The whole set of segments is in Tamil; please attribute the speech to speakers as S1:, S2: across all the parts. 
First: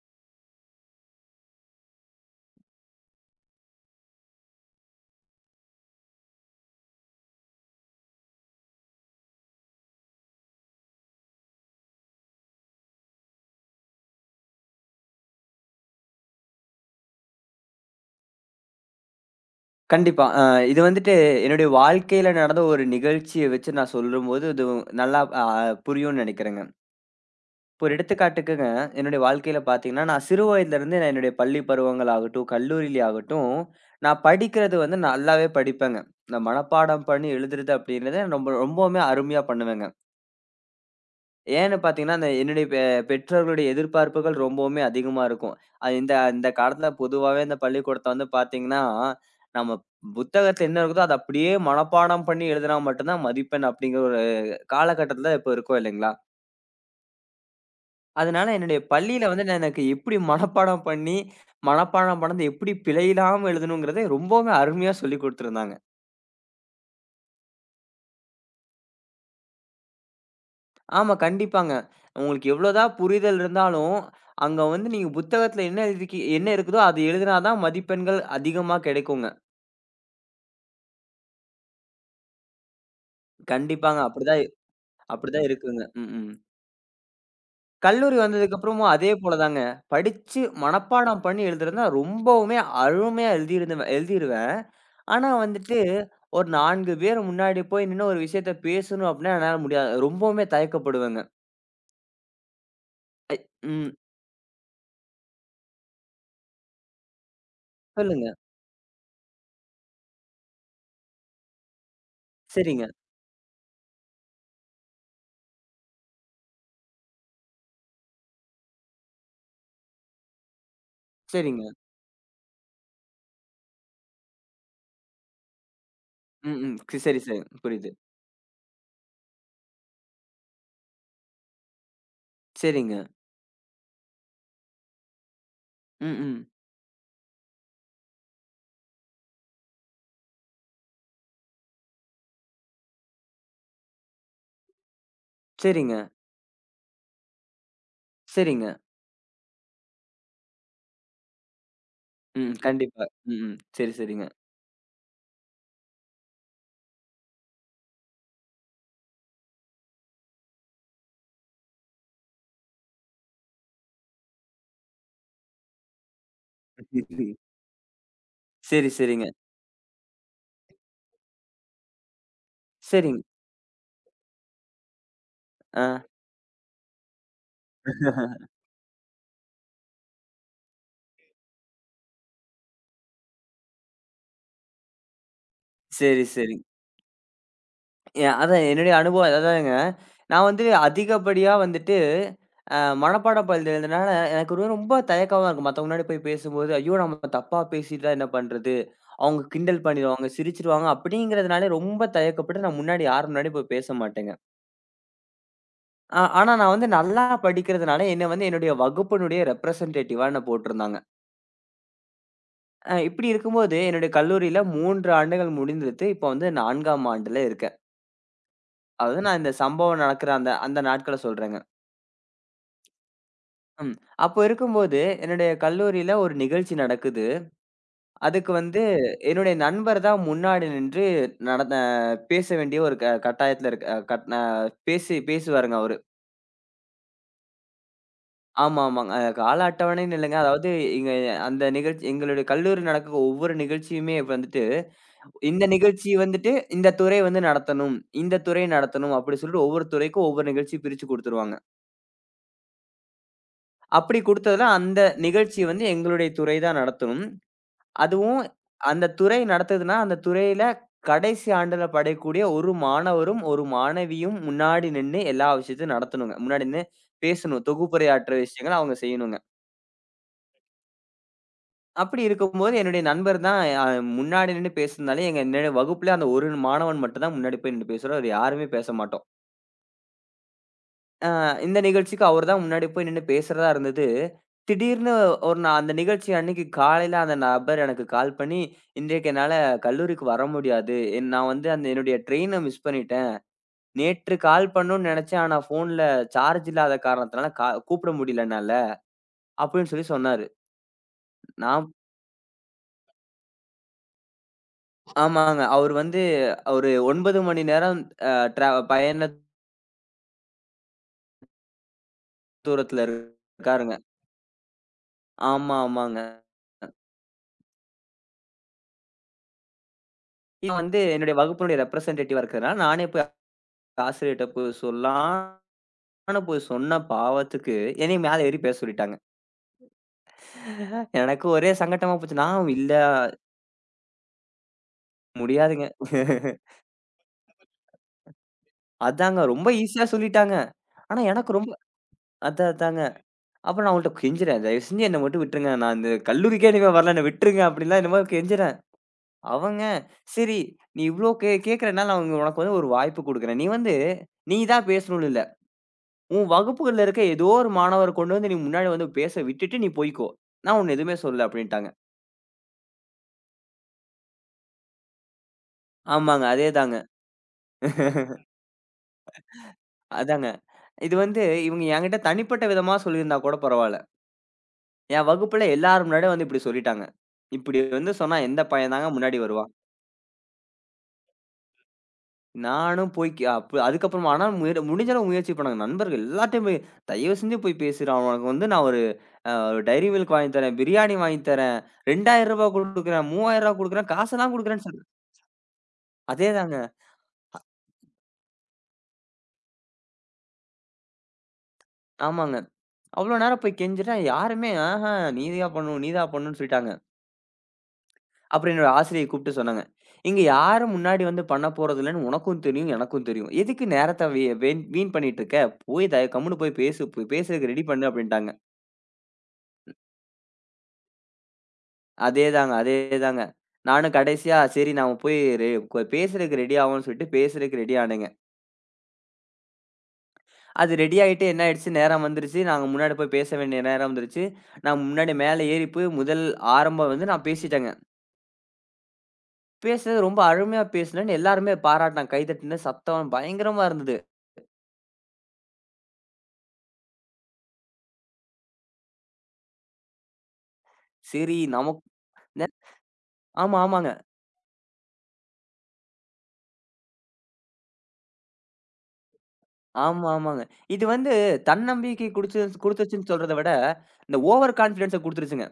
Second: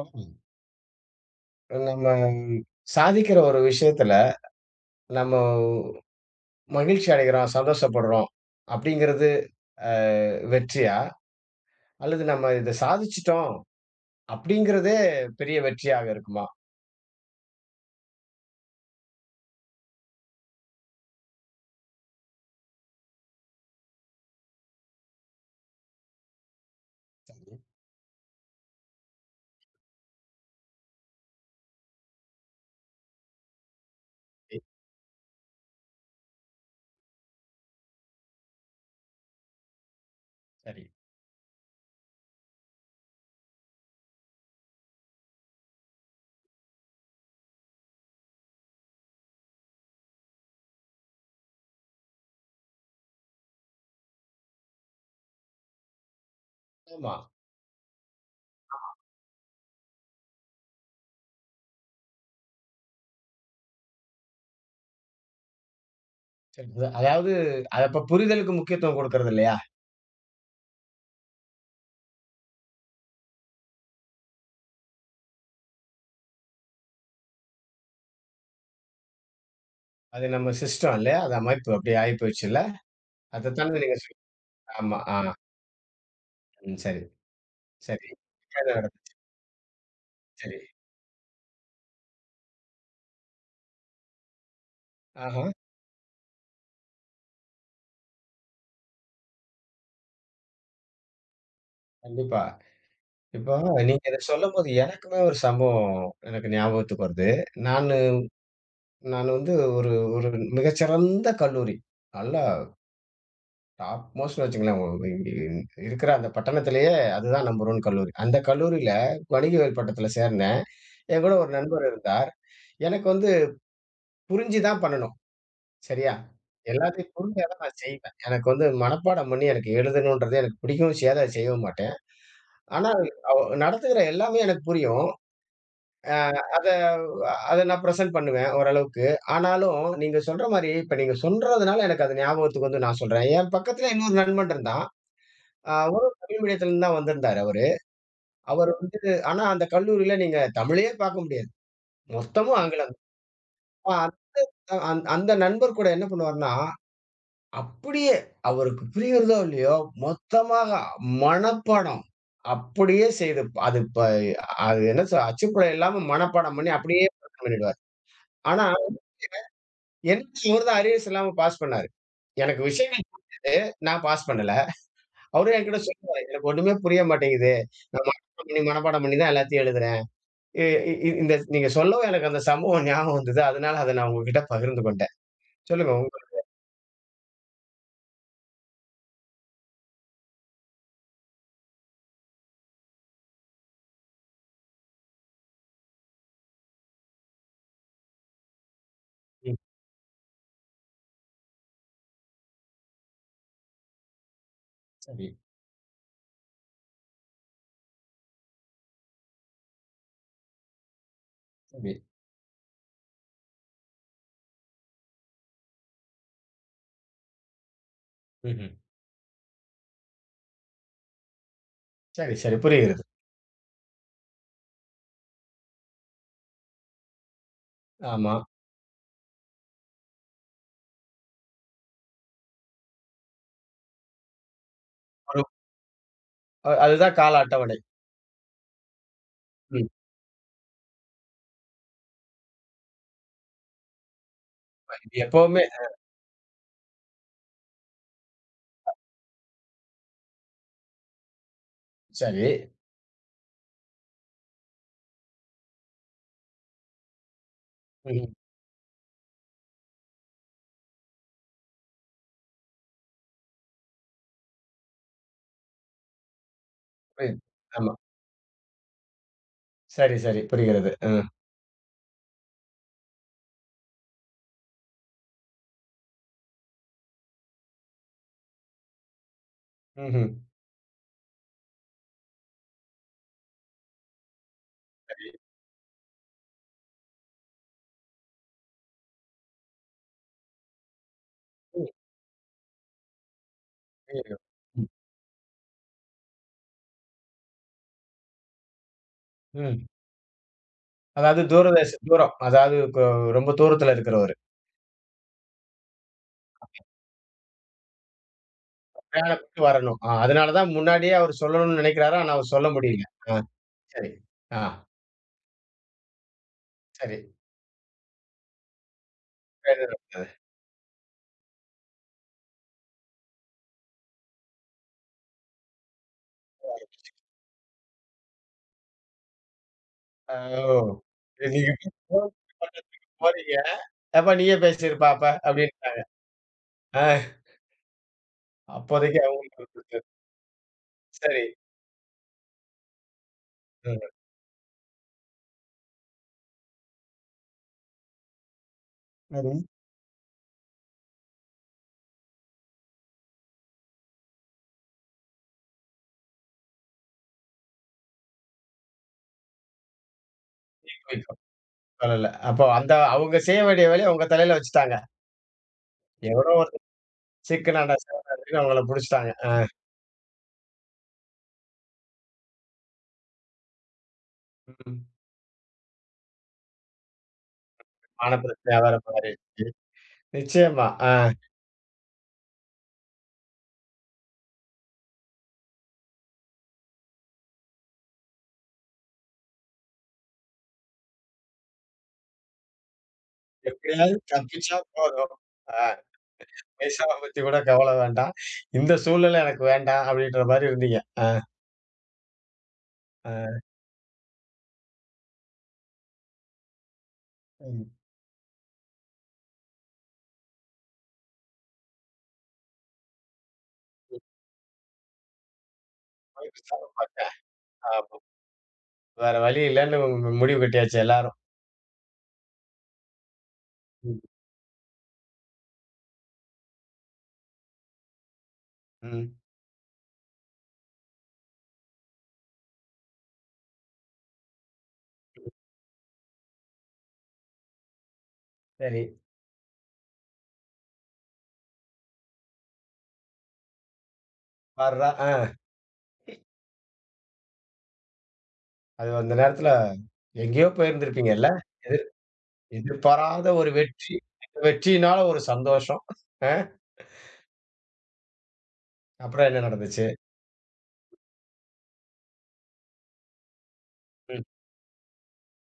S1: ஆமா. நம்ம சாதிக்கிற ஒரு விஷயத்துல, நம்ம மகிழ்ச்சி அடைகிறோம், சந்தோஷப்படுறோம் அப்படிங்கிறது அ வெற்றியா? அல்லது நம்ம இத சாதிச்சுட்டோம் அப்படிங்கிறதே பெரிய வெற்றியாக இருக்குமா?
S2: கண்டிப்பா. இது வந்துட்டு என்னுடைய வாழ்க்கையில நடந்த ஒரு நிகழ்ச்சிய வச்சு நான் சொல்லும்போது, இது நல்லா புரியும்னு நெனைக்கிறேங்க. இப்போ ஒரு எடுத்துக்காட்டுக்குங்க, என்னுடைய வாழ்க்கையில பார்த்தீங்கன்னா, நான் சிறு வயதிலிருந்து நான் என்னுடைய பள்ளி பருவங்கள் ஆகட்டும், கல்லூரியிலே ஆகட்டும், நான்
S1: சரி,
S2: படிக்கிறது வந்து நல்லாவே படிப்பேங்க. இந்த மனப்பாடம் பண்ணி எழுதுறது அப்படிங்கிறது ரொம்ப ரொம்பவுமே அருமையா பண்ணுவேங்க.
S1: சரி.
S2: ஏன்னு பார்த்தீங்கன்னா, அந்த என்னுடைய பெற்றோர்களுடைய எதிர்பார்ப்புகள் ரொம்பவுமே அதிகமா இருக்கும். அது இந்த இந்த காலத்துல பொதுவாவே இந்த பள்ளிக்கூடத்த வந்து பார்த்தீங்கன்னா, நம்ம புத்தகத்துல என்ன இருக்குதோ, அத அப்படியே மனப்பாடம் பண்ணி எழுதுனா மட்டும் தான் மதிப்பெண் அப்படிங்கிற ஒரு காலகட்டத்துல இப்ப இருக்கோம் இல்லைங்களா?
S1: ஆமா.
S2: அதனால என்னுடைய பள்ளியில வந்து நான் எனக்கு எப்படி மனப்பாடம் பண்ணி, மனப்பாடம் பண்ணது எப்படி பிழையில்லாம எழுதணுங்கிறத ரொம்பவுமே அருமையா சொல்லிக் குடுத்திருந்தாங்க.
S1: சரி. அத அதாவது அது அப்ப புரிதலுக்கு முக்கியத்துவம் குடுக்கறது இல்லையா?
S2: ஆமா, கண்டிப்பாங்க. உங்களுக்கு எவ்வளோதான் புரிதல் இருந்தாலும், அங்க வந்து நீங்க புத்தகத்துல என்ன எழுதிருக்கி என்ன இருக்குதோ அது எழுதினா தான் மதிப்பெண்கள் அதிகமா கிடைக்குங்க.
S1: அது நம்ம சிஸ்டம் இல்லையா? அது அமைப்பு அப்படி ஆயி போயிடுச்சுல்ல. அதத்தானே நீங்க
S2: கண்டிப்பாங்க.
S1: சொல் ஆமா. ஆ.
S2: அப்படிதான் இருக்குங்க. ம். ம்.
S1: ம். சரி, சரி.
S2: கல்லூரி
S1: என்ன
S2: வந்ததுக்கப்புறமும்
S1: நடக்குது?
S2: அதே போல தாங்க. படிச்சு
S1: சரி.
S2: மனப்பாடம் பண்ணி எழுதுறதுன்னா ரொம்பவுமே அருமையா எழுதிருவேன். ஆனா
S1: ஆஹா.
S2: வந்துட்டு ஒரு 4 பேர் முன்னாடி போய் நின்னு ஒரு விஷயத்த பேசணும் அப்படின்னா என்னால முடியாது. ரொம்பவுமே தயக்கப்படுவேங்க.
S1: கண்டிப்பா. இப்போ
S2: ம்.
S1: நீங்க இத சொல்லும்போது எனக்குமே ஒரு சம்பவம் எனக்கு ஞாபகத்துக்கு வருது. நானு
S2: சொல்லுங்க.
S1: நான் வந்து ஒரு ஒரு மிகச்சிறந்த கல்லூரி. நல்லா
S2: சரிங்க, சரிங்க,
S1: டாப் மோஸ்ட்ன்னு வச்சுக்கங்களேன். இருக்கிற அந்த பட்டணத்திலேயே அதுதான் நம்பர் 1 கல்லூரி. அந்த கல்லூரியில வணிகவியல் பட்டத்துல சேர்ந்தேன். என் கூட ஒரு
S2: சரிங்க.
S1: நண்பர் இருந்தார். எனக்கு வந்து புரிஞ்சு தான் பண்ணணும். சரியா?
S2: ம், ம்.
S1: எல்லாத்தையும்
S2: சரி, சரி.
S1: புரிஞ்சா தான் நான்
S2: புரியுது.
S1: செய்வேன். எனக்கு வந்து மனப்பாடம் பண்ணி எனக்கு எழுதணுன்றது எனக்கு பிடிக்கவும் செய்யாது. அத செய்யவும் மாட்டேன். ஆனா,
S2: சரிங்க.
S1: அவ நடத்துகிற எல்லாமே எனக்கு புரியும்.
S2: ம்ஹ்ம்.
S1: அத அத நான் பிரசன்ட் பண்ணுவேன் ஓரளவுக்கு. ஆனாலும் நீங்க சொல்ற மாரி, இப்ப நீங்க சொல்றதுனால எனக்கு அது ஞாபகத்துக்கு வந்து நான் சொல்றேன். என் பக்கத்துல இன்னொரு நண்பன் இருந்தான்.
S2: சரிங்க,
S1: ஒரு தமிழ் மீடியத்துலருந்து தான் வந்திருந்தாரு அவரு. அவர்
S2: சரிங்க.
S1: வந்து ஆனா அந்த கல்லூரியில நீங்க தமிழே பார்க்க முடியாது.
S2: ம்.
S1: மொத்தமும் ஆங்கிலம்.
S2: கண்டிப்பா. ம். சரி,
S1: அ
S2: சரிங்க.
S1: அந் அந்த நண்பர் கூட என்ன பண்ணுவாருன்னா, அப்படியே அவருக்கு புரியுறதோ இல்லையோ, மொத்தமாக மனப்பாடம் அப்படியே செய்து அது இப்ப அது என்ன சொ அச்சுப்பிழை இல்லாம மனப்பாடம் பண்ணி அப்படியே பிரசன்ட் பண்ணிடுவார். ஆனா
S2: சரி, சரிங்க.
S1: எனக்கு இவரு தான் அரியர்ஸ் இல்லாம பாஸ் பண்ணாரு. எனக்கு விஷயங்கள்
S2: சரிங்
S1: புரிஞ்சது. நான் பாஸ் பண்ணல. அவரும் என்கிட்ட
S2: ஆ.
S1: சொல்லுவாரு. "எனக்கு ஒண்ணுமே புரிய மாட்டேங்குது. நான் மனப்பாடம் பண்ணி, மனப்பாடம் பண்ணி தான் எல்லாத்தையும் எழுதுறேன்." இ இ இ இந்த நீங்க சொல்லவும் எனக்கு அந்த சம்பவம் ஞாபகம் வந்தது. அதனால அத நான் உங்ககிட்ட பகிர்ந்து கொண்டேன். சொல்லுங்க உங்க
S2: சரி, சரி. அதான் என்னுடைய அனுபவம் அதுதாங்க. நான் வந்து அதிகப்படியா வந்துட்டு மனப்பாட பகுதியில இருந்தனால எனக்கு ரொம்ப தயக்கமா இருக்கும். மத்தவங்க முன்னாடி போய் பேசும்போது, ஐயோ! நம்ம தப்பா பேசிட்டா என்ன பண்றது? அவங்க
S1: ம்.
S2: கிண்டல் பண்ணிருவாங்க, சிரிச்சுருவாங்க அப்படிங்கிறதுனாலே ரொம்ப தயக்கப்பட்டு நான் முன்னாடி யார் முன்னாடியும் போய் பேச மாட்டேங்க.
S1: சரி,
S2: ஆனா நான் வந்து நல்லா படிக்கிறதுனால, என்ன வந்து என்னுடைய வகுப்பினுடைய ரெப்ரசன்டேட்டிவா என்ன போட்டிருந்தாங்க.
S1: சரி.
S2: இப்படி இருக்கும்போது, என்னுடைய கல்லூரியில 3 ஆண்டுகள் முடிந்துவிட்டு, இப்போ வந்து 4ஆம் ஆண்டுல இருக்கேன்.
S1: ம்ஹ்ம்.
S2: அதாவது நான் இந்த சம்பவம் நடக்கிற அந்த அந்த நாட்கள சொல்றேங்க.
S1: சரி, சரி. புரிகிறது.
S2: ம். அப்போ இருக்கும்போது, என்னுடைய கல்லூரியில ஒரு நிகழ்ச்சி நடக்குது.
S1: ஆமா.
S2: அதுக்கு வந்து என்னுடைய நண்பர் தான் முன்னாடி நின்று நடந்த பேச வேண்டிய ஒரு கட்டாயத்தில இருக்க கட் அ
S1: ஒரு
S2: பேசுவாருங்க அவரு.
S1: அதுதான் கால அட்டவணை.
S2: ஆமா, ஆமாங்க. கால
S1: ம்.
S2: அட்டவணைன்னு இல்லங்க. அதாவது இங்க அந்த நிகழ்ச்சி எங்களுடைய கல்லூரி நடக்க ஒவ்வொரு நிகழ்ச்சியுமே வந்துட்டு
S1: இது எப்பவுமே
S2: இந்த நிகழ்ச்சி வந்துட்டு இந்த துறை வந்து நடத்தணும். இந்த துறை நடத்தணும் அப்படி சொல்லிட்டு ஒவ்வொரு துறைக்கும் ஒவ்வொரு நிகழ்ச்சி பிரிச்சு குடுத்துருவாங்க.
S1: சரி.
S2: அப்படி குடுத்ததுல அந்த நிகழ்ச்சி வந்து எங்களுடைய துறை தான் நடத்தணும்.
S1: ம்ஹ்ம்.
S2: அதுவும் அந்த துறை நடத்துதுன்னா, அந்த துறையில கடைசி ஆண்டுல படையக்கூடிய ஒரு மாணவரும், ஒரு மாணவியும் முன்னாடி நின்னு எல்லா விஷயத்தையும் நடத்தணுங்க. முன்னாடி நின்னு
S1: புரியுது.
S2: பேசணும்.
S1: ஆமா.
S2: தொகுப்புரையாற்ற விஷயங்கள அவங்க செய்யணுங்க.
S1: சரி, சரி. புரிகிறது. அ.
S2: அப்படி இருக்கும்போது என்னுடைய நண்பர் தான் முன்னாடி நின்னு பேசுனதுனால எங்க என்னுடைய வகுப்புல அந்த ஒரு மாணவன் மட்டும் தான் முன்னாடி போய் நின்னு பேசுறாரு. வேற யாருமே பேச மாட்டோம்.
S1: ம்ஹ்ம்.
S2: ஆ இந்த நிகழ்ச்சிக்கு அவர் தான் முன்னாடி போய் நின்னு பேசுறதா இருந்தது. திடீர்னு
S1: சரி.
S2: நான் அந்த நிகழ்ச்சி அன்னைக்கு காலையில அந்த நபர் எனக்கு கால் பண்ணி, "இன்றைக்கு என்னால கல்லூரிக்கு வர முடியாது. நான் வந்து
S1: ம்.
S2: அந்த என்னுடைய ட்ரெயின மிஸ் பண்ணிட்டேன். நேற்று
S1: புரிகிறது.
S2: கால்
S1: ம்.
S2: பண்ணணும்னு நெனச்சேன். ஆனா ஃபோன்ல சார்ஜ் இல்லாத காரணத்தினால கூப்பிட முடியல என்னால."
S1: ம்.
S2: அப்படின்னு சொன்னாரு.
S1: அதாவது தூரதேச
S2: நான்
S1: தூரம். அதாவது கொ ரொம்ப தூரத்துல இருக்கிறவரு.
S2: ஆமாங்க. அவரு வந்து ஒரு 9 மணி நேரம் அ ட்ரா பயண
S1: பிரயாணப்பட்டு வரணும். ஆ அதனால தான் முன்னாடியே அவரு சொல்லணும்னு நெனைக்கிறாரு. ஆனா அவரு சொல்ல
S2: தூரத்துல
S1: முடியல. ஆ
S2: இருக்காருங்க.
S1: சரி. ஆ
S2: ஆமா, ஆமாங்க.
S1: சரி.
S2: நான் வந்து என்னுடைய வகுப்பினுடைய ரெப்ரசன்டேட்டிவா இருக்கிறதுனால நானே போய் ஆசிரியர்ட்ட போய் சொல்லாம். நானும் போய் சொன்ன பாவத்துக்கு, என்னைய மேல ஏறி பேச சொல்லிட்டாங்க.
S1: ஆ ஓ!
S2: எனக்கு
S1: இது நீங்க
S2: ஒரே சங்கட்டமா
S1: phone
S2: போச்சு. நான் இல்ல
S1: பண்றதுக்கு போறீங்க. "ஏப்பா நீயே பேசிருப்பா அப்ப"
S2: முடியாதுங்க.
S1: அப்படின்ட்டாங்க. ஆ அப்போதைக்கு
S2: அதாங்க
S1: அவங்களுக்கு
S2: ரொம்ப ஈஸியா
S1: புரிஞ்சது.
S2: சொல்லிட்டாங்க. ஆனா
S1: சரி.
S2: எனக்கு ரொம்ப அதாங்க. அப்புறம் நான்
S1: ம்.
S2: அவங்கள்ட்ட கெஞ்சுறேன். தயவு செஞ்சு என்ன மட்டும் விட்டுருங்க. நான் இந்த கல்லூரிக்கே இனிமே வரல. என்ன விட்டுருங்க அப்படிலாம் என்னமோ கெஞ்சுறேன்.
S1: சரி.
S2: அவங்க சரி நீ இவ்ளோ கேட்கிறனால அவங்க உனக்கு வந்து ஒரு வாய்ப்பு குடுக்குறேன். நீ வந்து நீ தான் பேசணும்னு இல்ல. உன் வகுப்புகள்ல இருக்க ஏதோ ஒரு மாணவர கொண்டு வந்து நீ முன்னாடி வந்து பேச விட்டுட்டு நீ போய்க்கோ. நான் உன்ன எதுவுமே
S1: வைக்கும்.
S2: சொல்லல அப்படின்ட்டாங்க.
S1: சொல்லல. அப்போ அந்த அவங்க செய்ய வேண்டிய வேலைய உங்க தலையில வச்சுட்டாங்க.
S2: ஆமாங்க.
S1: எவனோ ஒருத்தன்
S2: அதேதாங்க.
S1: சிக்குனான்டா, சேவனான்னு அவங்கள புடிச்சுட்டாங்க. ஆ.
S2: அதாங்க. இது வந்து இவங்க என்கிட்ட தனிப்பட்ட விதமா சொல்லியிருந்தா கூட பரவால்ல.
S1: ம்.
S2: என் வகுப்புல எல்லார் முன்னாடியும் வந்து இப்டி சொல்லிட்டாங்க. இப்டி வந்து
S1: மான
S2: சொன்னா எந்த
S1: பிரச்சனையா
S2: பையன்
S1: வேற
S2: தாங்க முன்னாடி
S1: மாறிடுச்சு.
S2: வருவான்?
S1: நிச்சயமா. ஆ
S2: நானும் போய் கே அப் அதுக்கப்புறமா ஆனா முடிஞ்ச அளவு முயற்சி பண்ணேங்க. நண்பர்கள் எல்லார்ட்டயும் போய் தயவு செஞ்சு போய் பேசிரு. அவனுக்கு வந்து நான் ஒரு அ டைரி மில்க் வாங்கி தரேன், பிரியாணி வாங்கி தரேன், ரூ. 2000 குடுக்குறேன், ரூ. 3000 குடுக்குறேன்,
S1: எப்படியாவது
S2: காசெல்லாம்
S1: தப்பிச்சா
S2: குடுக்குறேன்னு சொல்
S1: போதும். ஆ
S2: அதேதாங்க.
S1: பைசாவ பத்தி கூட கவல வேண்டாம். இந்த சூழ்நிலை எனக்கு வேண்டாம் அப்படின்ற மாரி இருந்தீங்க. ஆ,
S2: ஆமாங்க. அவ்ளோ
S1: ஆ.
S2: நேரம் போய் கெஞ்சுறேன். யாருமே ஆஹ நீ தான் பண்ணணும், நீ தான் பண்ணணும்னு சொல்லிட்டாங்க.
S1: ம்.
S2: அப்புறம் என்னோட ஆசிரியை கூப்பிட்டு சொன்னாங்க. "இங்க யாரும் முன்னாடி வந்து பண்ண போறதில்லன்னு உனக்கும் தெரியும், எனக்கும் தெரியும். எதுக்கு நேரத்த வே வேண் வீண் பண்ணிட்டு இருக்க? போய்
S1: போய்
S2: கம்முனு போய்
S1: விசாரி
S2: பேசு.
S1: பார்த்தேன்.
S2: பேசுறதுக்கு ரெடி பண்ணு"
S1: ஆமா.
S2: அப்படின்ட்டாங்க.
S1: வேற வழி இல்லன்னு முடிவு கட்டியாச்சு எல்லாரும்.
S2: அதேதாங்க, அதேதாங்க. நானும்
S1: ம்,
S2: கடைசியா சரி நாம போய் ரெ கொ பேசுறதுக்கு ரெடி ஆவோம்ன்னு சொல்லிட்டு பேசுறதுக்கு ரெடி ஆனேங்க.
S1: ம்.
S2: அது ரெடி ஆயிட்டு என்ன ஆயிடுச்சு, நேரம் வந்துருச்சு. நாங்க முன்னாடி போய் பேச வேண்டிய நேரம் வந்துருச்சு. நான் முன்னாடி மேல ஏறி போய் முதல் ஆரம்பம் வந்து நான் பேசிட்டேங்க.
S1: சரி.
S2: பேசுனது ரொம்ப அருமையா பேசுனேன்னு எல்லாருமே பாராட்டுனாங்க. கை தட்டின சத்தம் பயங்கரமா இருந்தது.
S1: பார்றா ஆ அது அந்த நேரத்துல எங்கேயோ போயிருந்திருப்பீங்கல்ல?
S2: சரி நமக்
S1: எதிர் எதிர்பாராத ஒரு
S2: ஆமா, ஆமாங்க.
S1: வெற்றி. அந்த வெற்றியினால ஒரு சந்தோஷம். ஆ அப்புறம் என்ன நடந்துச்சு?
S2: ஆமா, ஆமாங்க. இது வந்து தன்னம்பிக்கை குடுத்துச்சுன்னு சொல்றத விட, இந்த
S1: ம்.
S2: ஓவர் கான்ஃபிடன்ஸ குடுத்துருச்சுங்க.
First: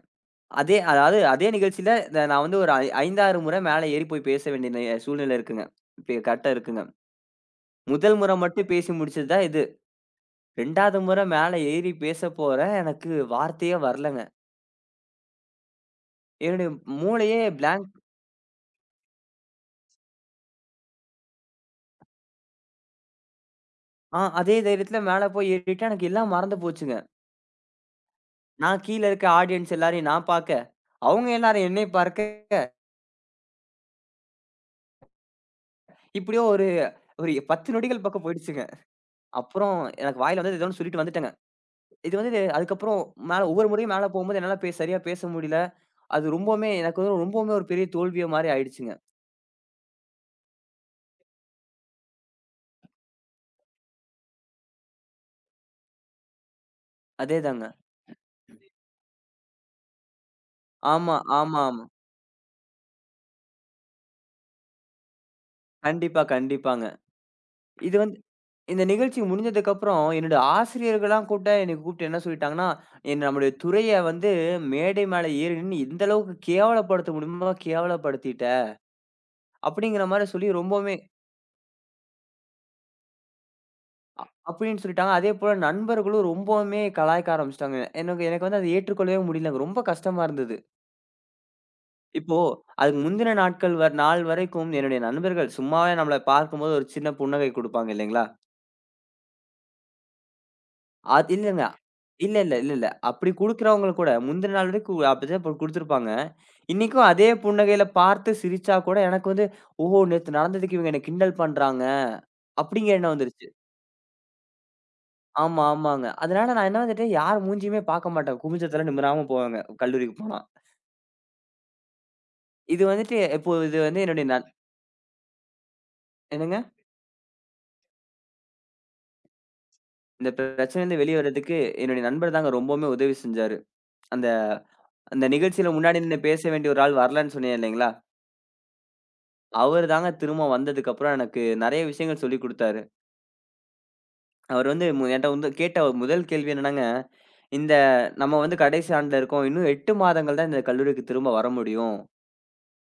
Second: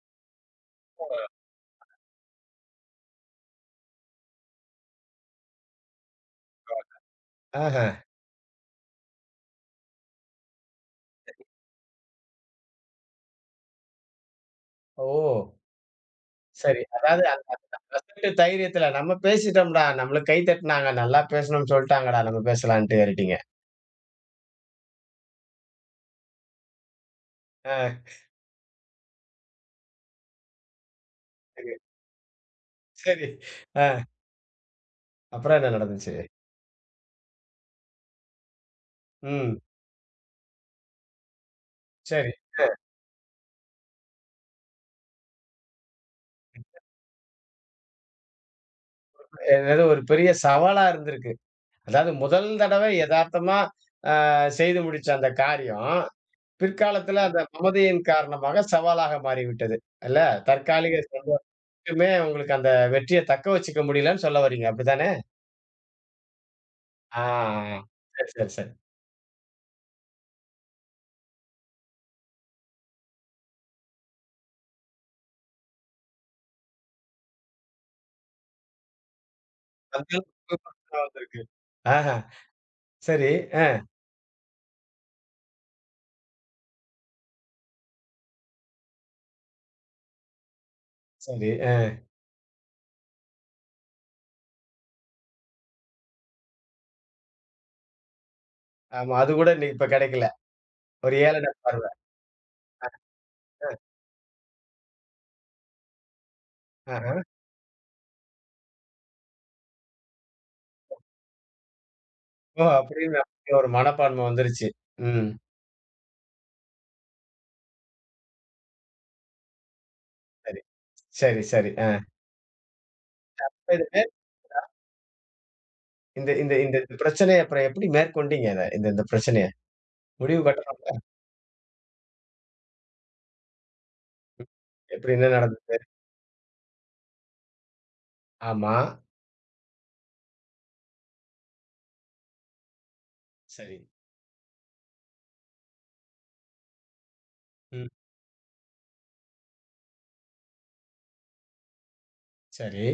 S2: அதே நிகழ்ச்சியில இந்த நான் வந்து ஒரு ஐ 5, 6 முறை மேல ஏறி போய் பேச வேண்டிய சூழ்நிலை இருக்குங்க. இப்ப கரெக்ட்டா இருக்குங்க.
S1: ஆஹ.
S2: முதல் முறை மட்டும் பேசி முடிச்சது தான் இது. 2வது முறை மேல ஏறி பேச போறேன். எனக்கு வார்த்தையே வரலங்க.
S1: ஓ!
S2: என்னுடைய
S1: சரி. அதாவது
S2: மூளையே பிளாங்க்.
S1: ஃபர்ஸ்ட்டு தைரியத்துல நம்ம பேசிட்டோம்டா. நம்மளுக்கு கை தட்டுனாங்க. நல்லா பேசணும்னு சொல்ட்டாங்கடா. நம்ம பேசலான்ட்டு ஏறிட்டீங்க.
S2: அதே தைரியத்துல மேல போய் ஏறிட்டேன். எனக்கு எல்லாம் மறந்து போச்சுங்க.
S1: ஆ
S2: நான் கீழ இருக்க ஆடியன்ஸ் எல்லாரையும் நான் பாக்க, அவங்க எல்லாரும்
S1: சரி,
S2: என்னை பார்க்க
S1: சரி. ஆ அப்புறம் என்ன நடந்துச்சு?
S2: இப்படியோ ஒரு ஒரு 10 நொடிகள் பக்கம் போயிடுச்சுங்க.
S1: ம்.
S2: அப்புறம் எனக்கு வாயில வந்தது ஏதோ ஒண்ணு சொல்லிட்டு வந்துட்டேங்க.
S1: சரி.
S2: அதுக்கப்புறம் மேல ஒவ்வொரு முறையும் மேல போகும்போது என்னால சரியா பேச முடியல. அது ரொம்பவுமே எனக்கு வந்து ரொம்பவுமே ஒரு பெரிய தோல்விய மாரி ஆயிடுச்சுங்க.
S1: ஏதாவது ஒரு பெரிய சவாலா இருந்திருக்கு. அதாவது முதல் தடவ எதார்த்தமா செய்து முடிச்ச அந்த காரியம், பிற்காலத்துல அந்த
S2: அதேதாங்க.
S1: மமதையின் காரணமாக சவாலாக மாறிவிட்டது. இல்ல? தற்காலிக
S2: ஆமா, ஆமா, ஆமா.
S1: சந்தோஷமே உங்களுக்கு அந்த வெற்றிய தக்க வச்சுக்க முடியலன்னு சொல்ல வர்றீங்க. அப்படித்தானே?
S2: கண்டிப்பா, கண்டிப்பாங்க.
S1: ஆ.
S2: இது வந்து
S1: சரி, சரி, சரி.
S2: இந்த நிகழ்ச்சி முடிஞ்சதுக்கப்புறம் என்னோட ஆசிரியர்கள்லாம் கூட என்னைய கூப்பிட்டு என்ன சொல்லிட்டாங்கன்னா, என்ன நம்முடைய துறைய வந்து மேடை மேல ஏறி நின்னு இந்த அளவுக்கு கேவலப்படுத்த முடியுமோ கேவலப்படுத்திட்ட. அப்படிங்கிற
S1: அந்த
S2: மாரி சொல்லி
S1: அளவுக்கு
S2: ரொம்பவுமே
S1: வந்திருக்கு. ஆஹா. சரி.
S2: அப்படின்னு சொல்லிட்டாங்க. அதேபோல நண்பர்களும் ரொம்பவுமே கலாய்க்க ஆரம்பிச்சுட்டாங்க. எனக்கு எனக்கு வந்து அத ஏற்றுக்கொள்ளவே முடியலங்க. ரொம்ப கஷ்டமா இருந்தது.
S1: சரி. அ
S2: இப்போ அதுக்கு முந்தின நாட்கள் நாள் வரைக்கும் என்னுடைய நண்பர்கள் சும்மாவே நம்மள பார்க்கும்போது ஒரு சின்ன புன்னகை குடுப்பாங்க இல்லைங்களா?
S1: ஆமா. அது கூட இன்னைக்கு இப்ப கிடைக்கல. ஒரு
S2: அது
S1: ஏளன
S2: இல்லங்க.
S1: பார்வை.
S2: இல்ல, இல்ல, இல்ல, இல்ல. அப்படி குடுக்கிறவங்க கூட முந்தின நாள் வரைக்கும் அப்படிதான் இப்ப குடுத்துருப்பாங்க. இன்னைக்கும்
S1: ஆஹா.
S2: அதே புன்னகையில பார்த்து சிரிச்சா கூட எனக்கு வந்து, ஓஹோ! நேத்து நடந்ததுக்கு இவங்க என்ன கிண்டல் பண்றாங்க.
S1: ஓ!
S2: அப்படிங்கிற எண்ணம்
S1: அப்படின்னு
S2: வந்துருச்சு.
S1: அப்படி ஒரு மனப்பான்மை வந்துருச்சு. ம்.
S2: ஆமா, ஆமாங்க. அதனால நான் என்ன வந்துட்டு யார் மூஞ்சியுமே பாக்க மாட்டேன். குமிஞ்ச தல நிமிராம போவேங்க, கல்லூரிக்கு போனா.
S1: சரி. சரி, சரி. அ.
S2: இது வந்துட்டு இப்போ
S1: இப்ப
S2: இது
S1: இது
S2: வந்து
S1: மேற்
S2: என்னுடைய நண்
S1: இந்த இந்த
S2: என்னங்க?
S1: இந்த இந்த பிரச்சனைய அப்புறம் எப்படி மேற்கொண்டீங்க அத? இந்த இந்த பிரச்சனைய?
S2: இந்த
S1: முடிவு கட்டணும்ல.
S2: பிரச்சனையிலருந்து வெளிய வரதுக்கு என்னுடைய நண்பர் தாங்க ரொம்பவுமே உதவி செஞ்சாரு. அந்த
S1: எப்படி
S2: அந்த
S1: என்ன
S2: நிகழ்ச்சியில
S1: நடந்தது?
S2: முன்னாடி நின்னு பேச வேண்டிய ஒரு ஆள் வரலன்னு சொன்னேன் இல்லைங்களா?
S1: ஆமா.
S2: அவரு தாங்க திரும்ப வந்ததுக்கப்புறம் எனக்கு நெறைய விஷயங்கள் சொல்லிக் குடுத்தாரு.
S1: சரி.
S2: அவர் வந்து என்ட்ட வந்து கேட்ட ஒரு முதல் கேள்வி என்னன்னாங்க, "இந்த
S1: ம்.
S2: நம்ம வந்து கடைசி ஆண்டுல இருக்கோம். இன்னும் 8 மாதங்கள் தான் இந்த கல்லூரிக்கு திரும்ப வர முடியும்."
S1: சரி.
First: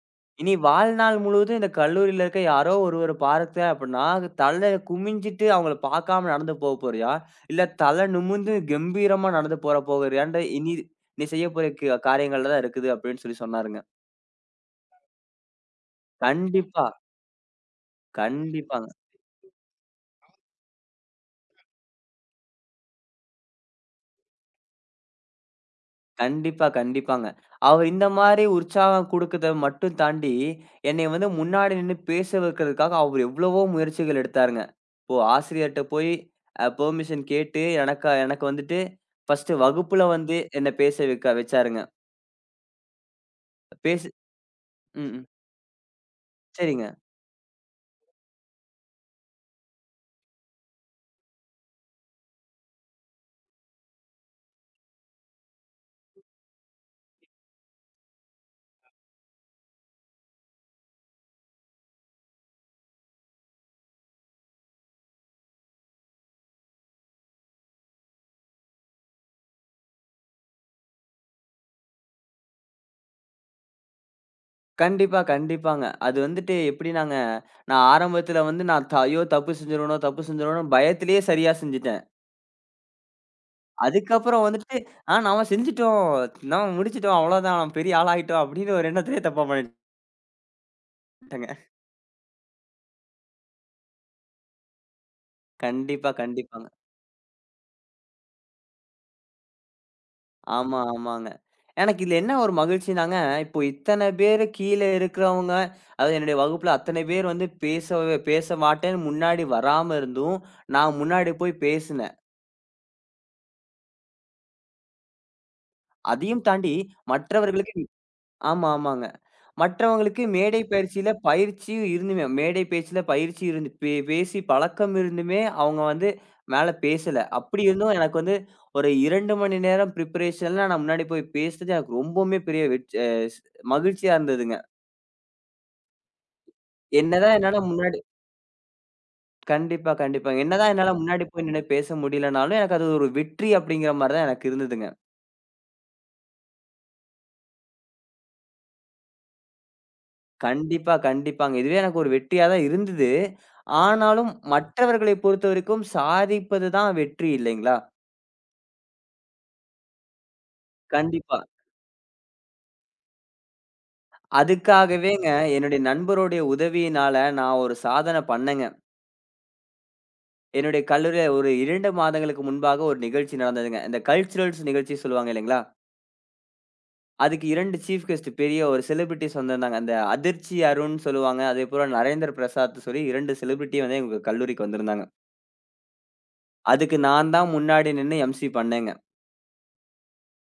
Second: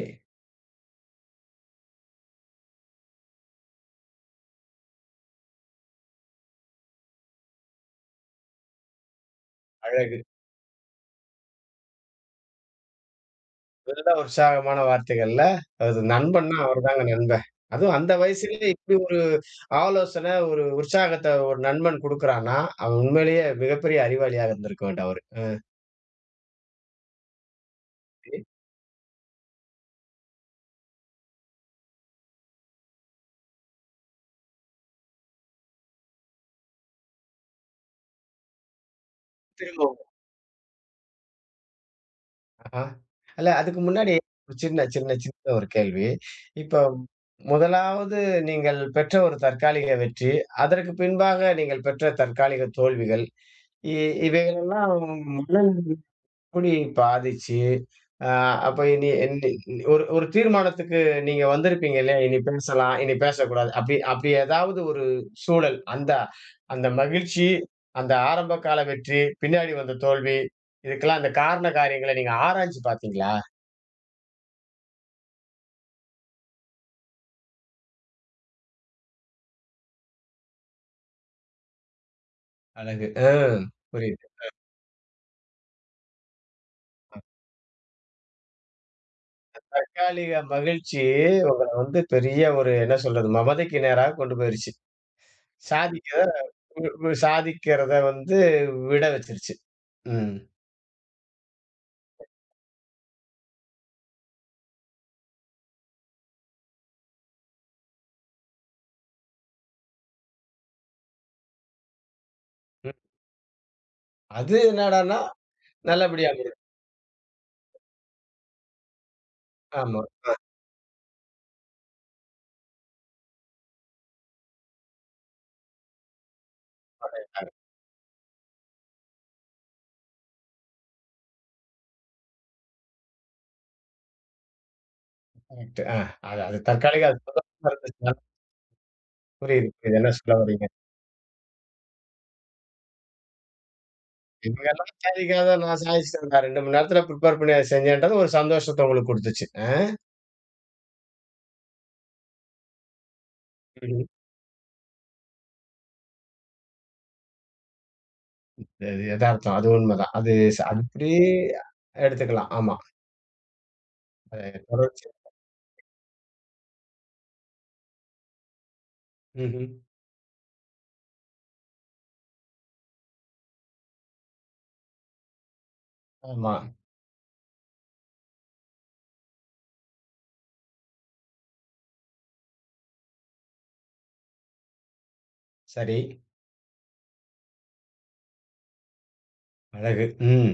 S2: இனி வாழ்நாள் முழுவதும் இந்த கல்லூரியில இருக்க யாரோ ஒருவர பார்த்தேன் அப்டின்னா, தல குமிஞ்சிட்டு அவங்கள பார்க்காம நடந்து போக போறியா? இல்ல தல நிமிர்ந்து கம்பீரமா நடந்து போற
S1: அழகு.
S2: போகிறியான்ற இனி நீ செய்ய போற காரியங்கள்ல தான் இருக்குது அப்டின்னு சொன்னாருங்க.
S1: இதெல்லாம் உற்சாகமான வார்த்தைகள்ல, அது நண்பன்னா
S2: கண்டிப்பா,
S1: அவர்தாங்க நண்பன். அதுவும் அந்த வயசுலயே
S2: கண்டிப்பாங்க.
S1: இப்படி ஒரு ஆலோசனை, ஒரு உற்சாகத்த ஒரு நண்பன் குடுக்குறான்னா, அவன் உண்மையிலேயே மிகப்பெரிய அறிவாளியா இருந்திருக்க வேண்டும் அவரு.
S2: கண்டிப்பா, கண்டிப்பாங்க. அவர் இந்த மாரி உற்சாகம் குடுக்கத மட்டும் தாண்டி, என்னைய வந்து முன்னாடி நின்னு பேச வைக்கிறதுக்காக அவர் எவ்வளவோ முயற்சிகள் எடுத்தாருங்க. இப்போ ஆசிரியர்ட்ட போய் பெர்மிஷன் கேட்டு, எனக்கு வந்துட்டு ஃபர்ஸ்ட்டு வகுப்புல
S1: திரும்பவும்.
S2: வந்து என்ன பேச வைக்க வச்சாருங்க.
S1: ஆஹா. அல்ல அதுக்கு
S2: பேசு
S1: முன்னாடி ஒரு சின்ன
S2: ம்,
S1: சின்ன
S2: ம்.
S1: சின்ன ஒரு கேள்வி. இப்போ
S2: சரிங்க.
S1: முதலாவது நீங்கள் பெற்ற ஒரு தற்காலிக வெற்றி, அதற்கு பின்பாக நீங்கள் பெற்ற தற்காலிக தோல்விகள், இ இவைகளெல்லாம் எப்படி பாதிச்சு, அ அப்ப இனி இனி இனி ஒரு ஒரு தீர்மானத்துக்கு நீங்க வந்திருப்பீங்க இல்லையா? இனி பேசலாம், இனி பேசக்கூடாது. அப்படி அப்படி ஏதாவது ஒரு சூழல், அந்த அந்த மகிழ்ச்சி, அந்த ஆரம்ப கால வெற்றி, பின்னாடி வந்த தோல்வி, இதுக்கெல்லாம் அந்த காரண காரியங்கள நீங்க ஆராய்ஞ்சு பார்த்தீங்களா?
S2: கண்டிப்பா, கண்டிப்பாங்க. அது வந்துட்டு எப்படினாங்க, நான் ஆரம்பத்துல வந்து நான் த ஐயோ! தப்பு செஞ்சுருவேனோன்னு பயத்திலேயே சரியா செஞ்சுட்டேன்.
S1: அழகு. அ புரியுது.
S2: அதுக்கப்புறம் வந்துட்டு, ஆ நாம செஞ்சுட்டோம். நாம முடிச்சுட்டோம். அவ்வளோதான். நம்ம பெரிய ஆளாயிட்டோம் அப்படின்னு ஒரு எண்ணத்திலேயே தப்பா
S1: தற்காலிக மகிழ்ச்சி
S2: பண்ணிட்டேங்க.
S1: உங்கள வந்து பெரிய ஒரு என்ன சொல்றது? மமதைக்கு நேரா கொண்டு போயிருச்சு.
S2: கண்டிப்பா, கண்டிப்பாங்க.
S1: சாதிக்கிறத சாதிக்கிறத வந்து விட வச்சிருச்சு. ம்.
S2: ஆமா, ஆமாங்க. எனக்கு இதுல என்ன ஒரு மகிழ்ச்சினாங்க, இப்போ இத்தன பேரு கீழ இருக்கிறவங்க, அதாவது என்னுடைய வகுப்புல அத்தனை பேர் வந்து பேசவே பேச மாட்டேன்னு முன்னாடி வராம இருந்தும், நான் முன்னாடி போய் பேசினேன்.
S1: ம். அது என்னடான்னா நல்லபடியா
S2: அதையும்
S1: முடியும்.
S2: தாண்டி மற்றவர்களுக்கு ஆமா, ஆமாங்க.
S1: ஆமா.
S2: மற்றவங்களுக்கு
S1: ஆ.
S2: மேடை பேச்சுல பயிற்சி இருந்து பேசி பழக்கம் இருந்துமே அவங்க வந்து மேல பேசல. அப்படி இருந்தும் எனக்கு வந்து ஒரு 2 மணி நேரம் பிரிப்பரேஷன்ல நான் முன்னாடி போய் பேசுனது எனக்கு ரொம்பவுமே பெரிய வெற் அ ஸ் மகிழ்ச்சியா இருந்ததுங்க.
S1: கரெக்ட். ஆ. அது அது தற்காலிக அது
S2: என்னதான் என்னால
S1: சந்தோஷமா
S2: முன்னாடி
S1: இருந்துச்சுனால புரியுது,
S2: கண்டிப்பா,
S1: புரியுது. என்ன சொல்ல
S2: கண்டிப்பாங்க.
S1: வர்றீங்க.
S2: என்னதான் என்னால முன்னாடி போய் நின்னு பேச முடியலனாலும் எனக்கு அது ஒரு வெற்றி அப்படிங்கிற மாரி தான் எனக்கு இருந்ததுங்க.
S1: இவங்கெல்லாம் தேவைக்காக நான் சாதிச்சுட்டேன். நான் 2 மணி நேரத்துல ப்ரிப்பேர் பண்ணி அத செஞ்சேன்றது ஒரு சந்தோஷத்த உங்களுக்கு குடுத்துச்சு. அ.
S2: கண்டிப்பா, கண்டிப்பாங்க. இதுவே எனக்கு ஒரு வெற்றியா தான் இருந்தது.
S1: ம்ஹ்ம்.
S2: ஆனாலும் மற்றவர்களை பொறுத்தவரைக்கும் சாதிப்பது தான் வெற்றி இல்லைங்களா?
S1: அது எதார்த்தம். அது உண்மதான். அது ச அது இப்படி
S2: கண்டிப்பா.
S1: எடுத்துக்கலாம். ஆமா. தொடர்ச்சி.
S2: அதுக்காகவேங்க என்னுடைய நண்பருடைய உதவியினால நான் ஒரு சாதனை பண்ணேங்க.
S1: ம்ஹ்ம்.
S2: என்னுடைய கல்லூரியில ஒரு 2 மாதங்களுக்கு முன்பாக ஒரு நிகழ்ச்சி நடந்ததுங்க. இந்த கல்ச்சுரல்ஸ் நிகழ்ச்சி சொல்லுவாங்க இல்லைங்களா?
S1: ஆமா.
S2: அதுக்கு 2 சீஃப் கெஸ்ட் பெரிய ஒரு செலிபிரிட்டீஸ் வந்திருந்தாங்க. அந்த அதிர்ச்சி அருண் சொல்லுவாங்க. அதேபோல நரேந்திர பிரசாத் சொல்லி 2 செலிபிரிட்டி வந்து எங்க கல்லூரிக்கு வந்திருந்தாங்க.
S1: சரி.
S2: அதுக்கு நான் தான் முன்னாடி நின்னு எம்சி பண்ணேங்க.
S1: அழகு. ம்.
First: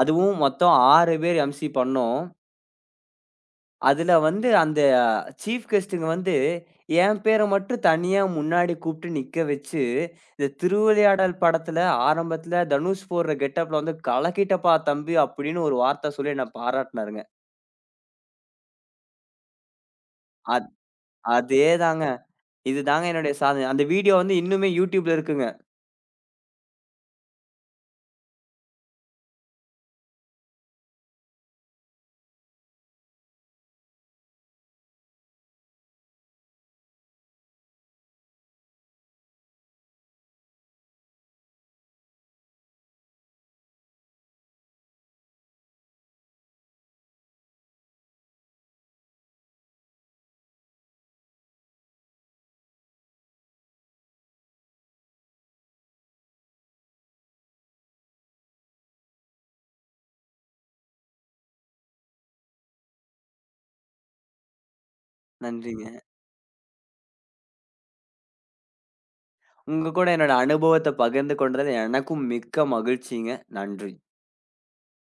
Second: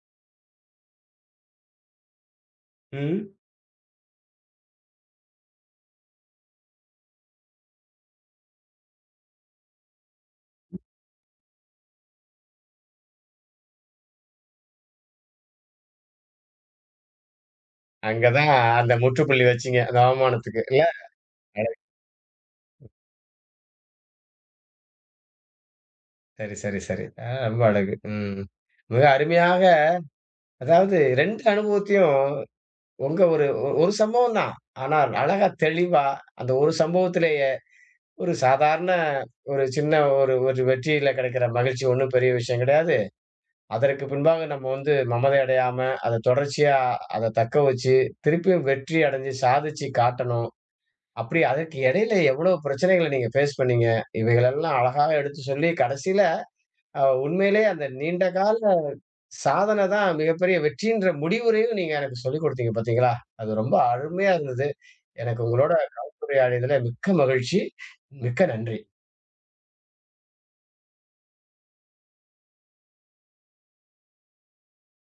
S2: அதுவும் மொத்தம் 6 பேர் எம்சி பண்ணோம்.
S1: ம்.
S2: அதுல வந்து அந்த சீஃப் கெஸ்ட்டுங்க வந்து என் பேர மட்டும் தனியா முன்னாடி கூப்ட்டு நிக்க வச்சு, இந்த திருவிளையாடல் படத்துல ஆரம்பத்துல தனுஷ் போடுற கெட்டப்ல வந்து "கலக்கிட்டப்பா தம்பி" அப்படின்னு ஒரு வார்த்த சொல்லி என்ன பாராட்டுனாருங்க.
S1: அங்க தான் அந்த முற்றுப்புள்ளி வச்சீங்க. அந்த அவமானத்துக்கு
S2: அத்
S1: இல்ல? அழகு.
S2: அதேதாங்க. இதுதாங்க என்னுடைய சாதனை. அந்த வீடியோ வந்து இன்னுமே YouTubeல இருக்குங்க.
S1: சரி, சரி, சரி. அ ரொம்ப அழகு. ம். மிக அருமையாக அதாவது 2 அனுபவத்தையும் உங்க ஒரு ஒ ஒரு சம்பவம் தான். ஆனா அழகா தெளிவா, அந்த ஒரு சம்பவத்திலேயே ஒரு சாதாரண ஒரு சின்ன ஒரு ஒரு வெற்றியில கிடைக்கிற மகிழ்ச்சி ஒண்ணும் பெரிய விஷயம் கிடையாது. அதற்கு பின்பாக நம்ம வந்து மமதை அடையாம, அத தொடர்ச்சியா அத தக்க வச்சு, திருப்பியும் வெற்றி அடைஞ்சு சாதிச்சு காட்டணும். அப்படி அதுக்கு இடையில எவ்வளோ பிரச்சனைகள நீங்க ஃபேஸ் பண்ணீங்க. இவைகளெல்லாம் அழகாக எடுத்து சொல்லி கடைசியில அ உண்மையிலேயே அந்த நீண்ட கால சாதனை தான் மிகப்பெரிய வெற்றின்ற முடிவுரையும் நீங்க எனக்கு சொல்லிக் குடுத்தீங்க பார்த்தீங்களா? அது ரொம்ப அருமையா இருந்தது. எனக்கு உங்களோட
S2: நன்றிங்க.
S1: கலந்துரையாடியதுல மிக்க மகிழ்ச்சி. மிக்க நன்றி.
S2: உங்க கூட என்னோட அனுபவத்த பகிர்ந்து கொண்டதுல எனக்கும் மிக்க மகிழ்ச்சிங்க. நன்றி.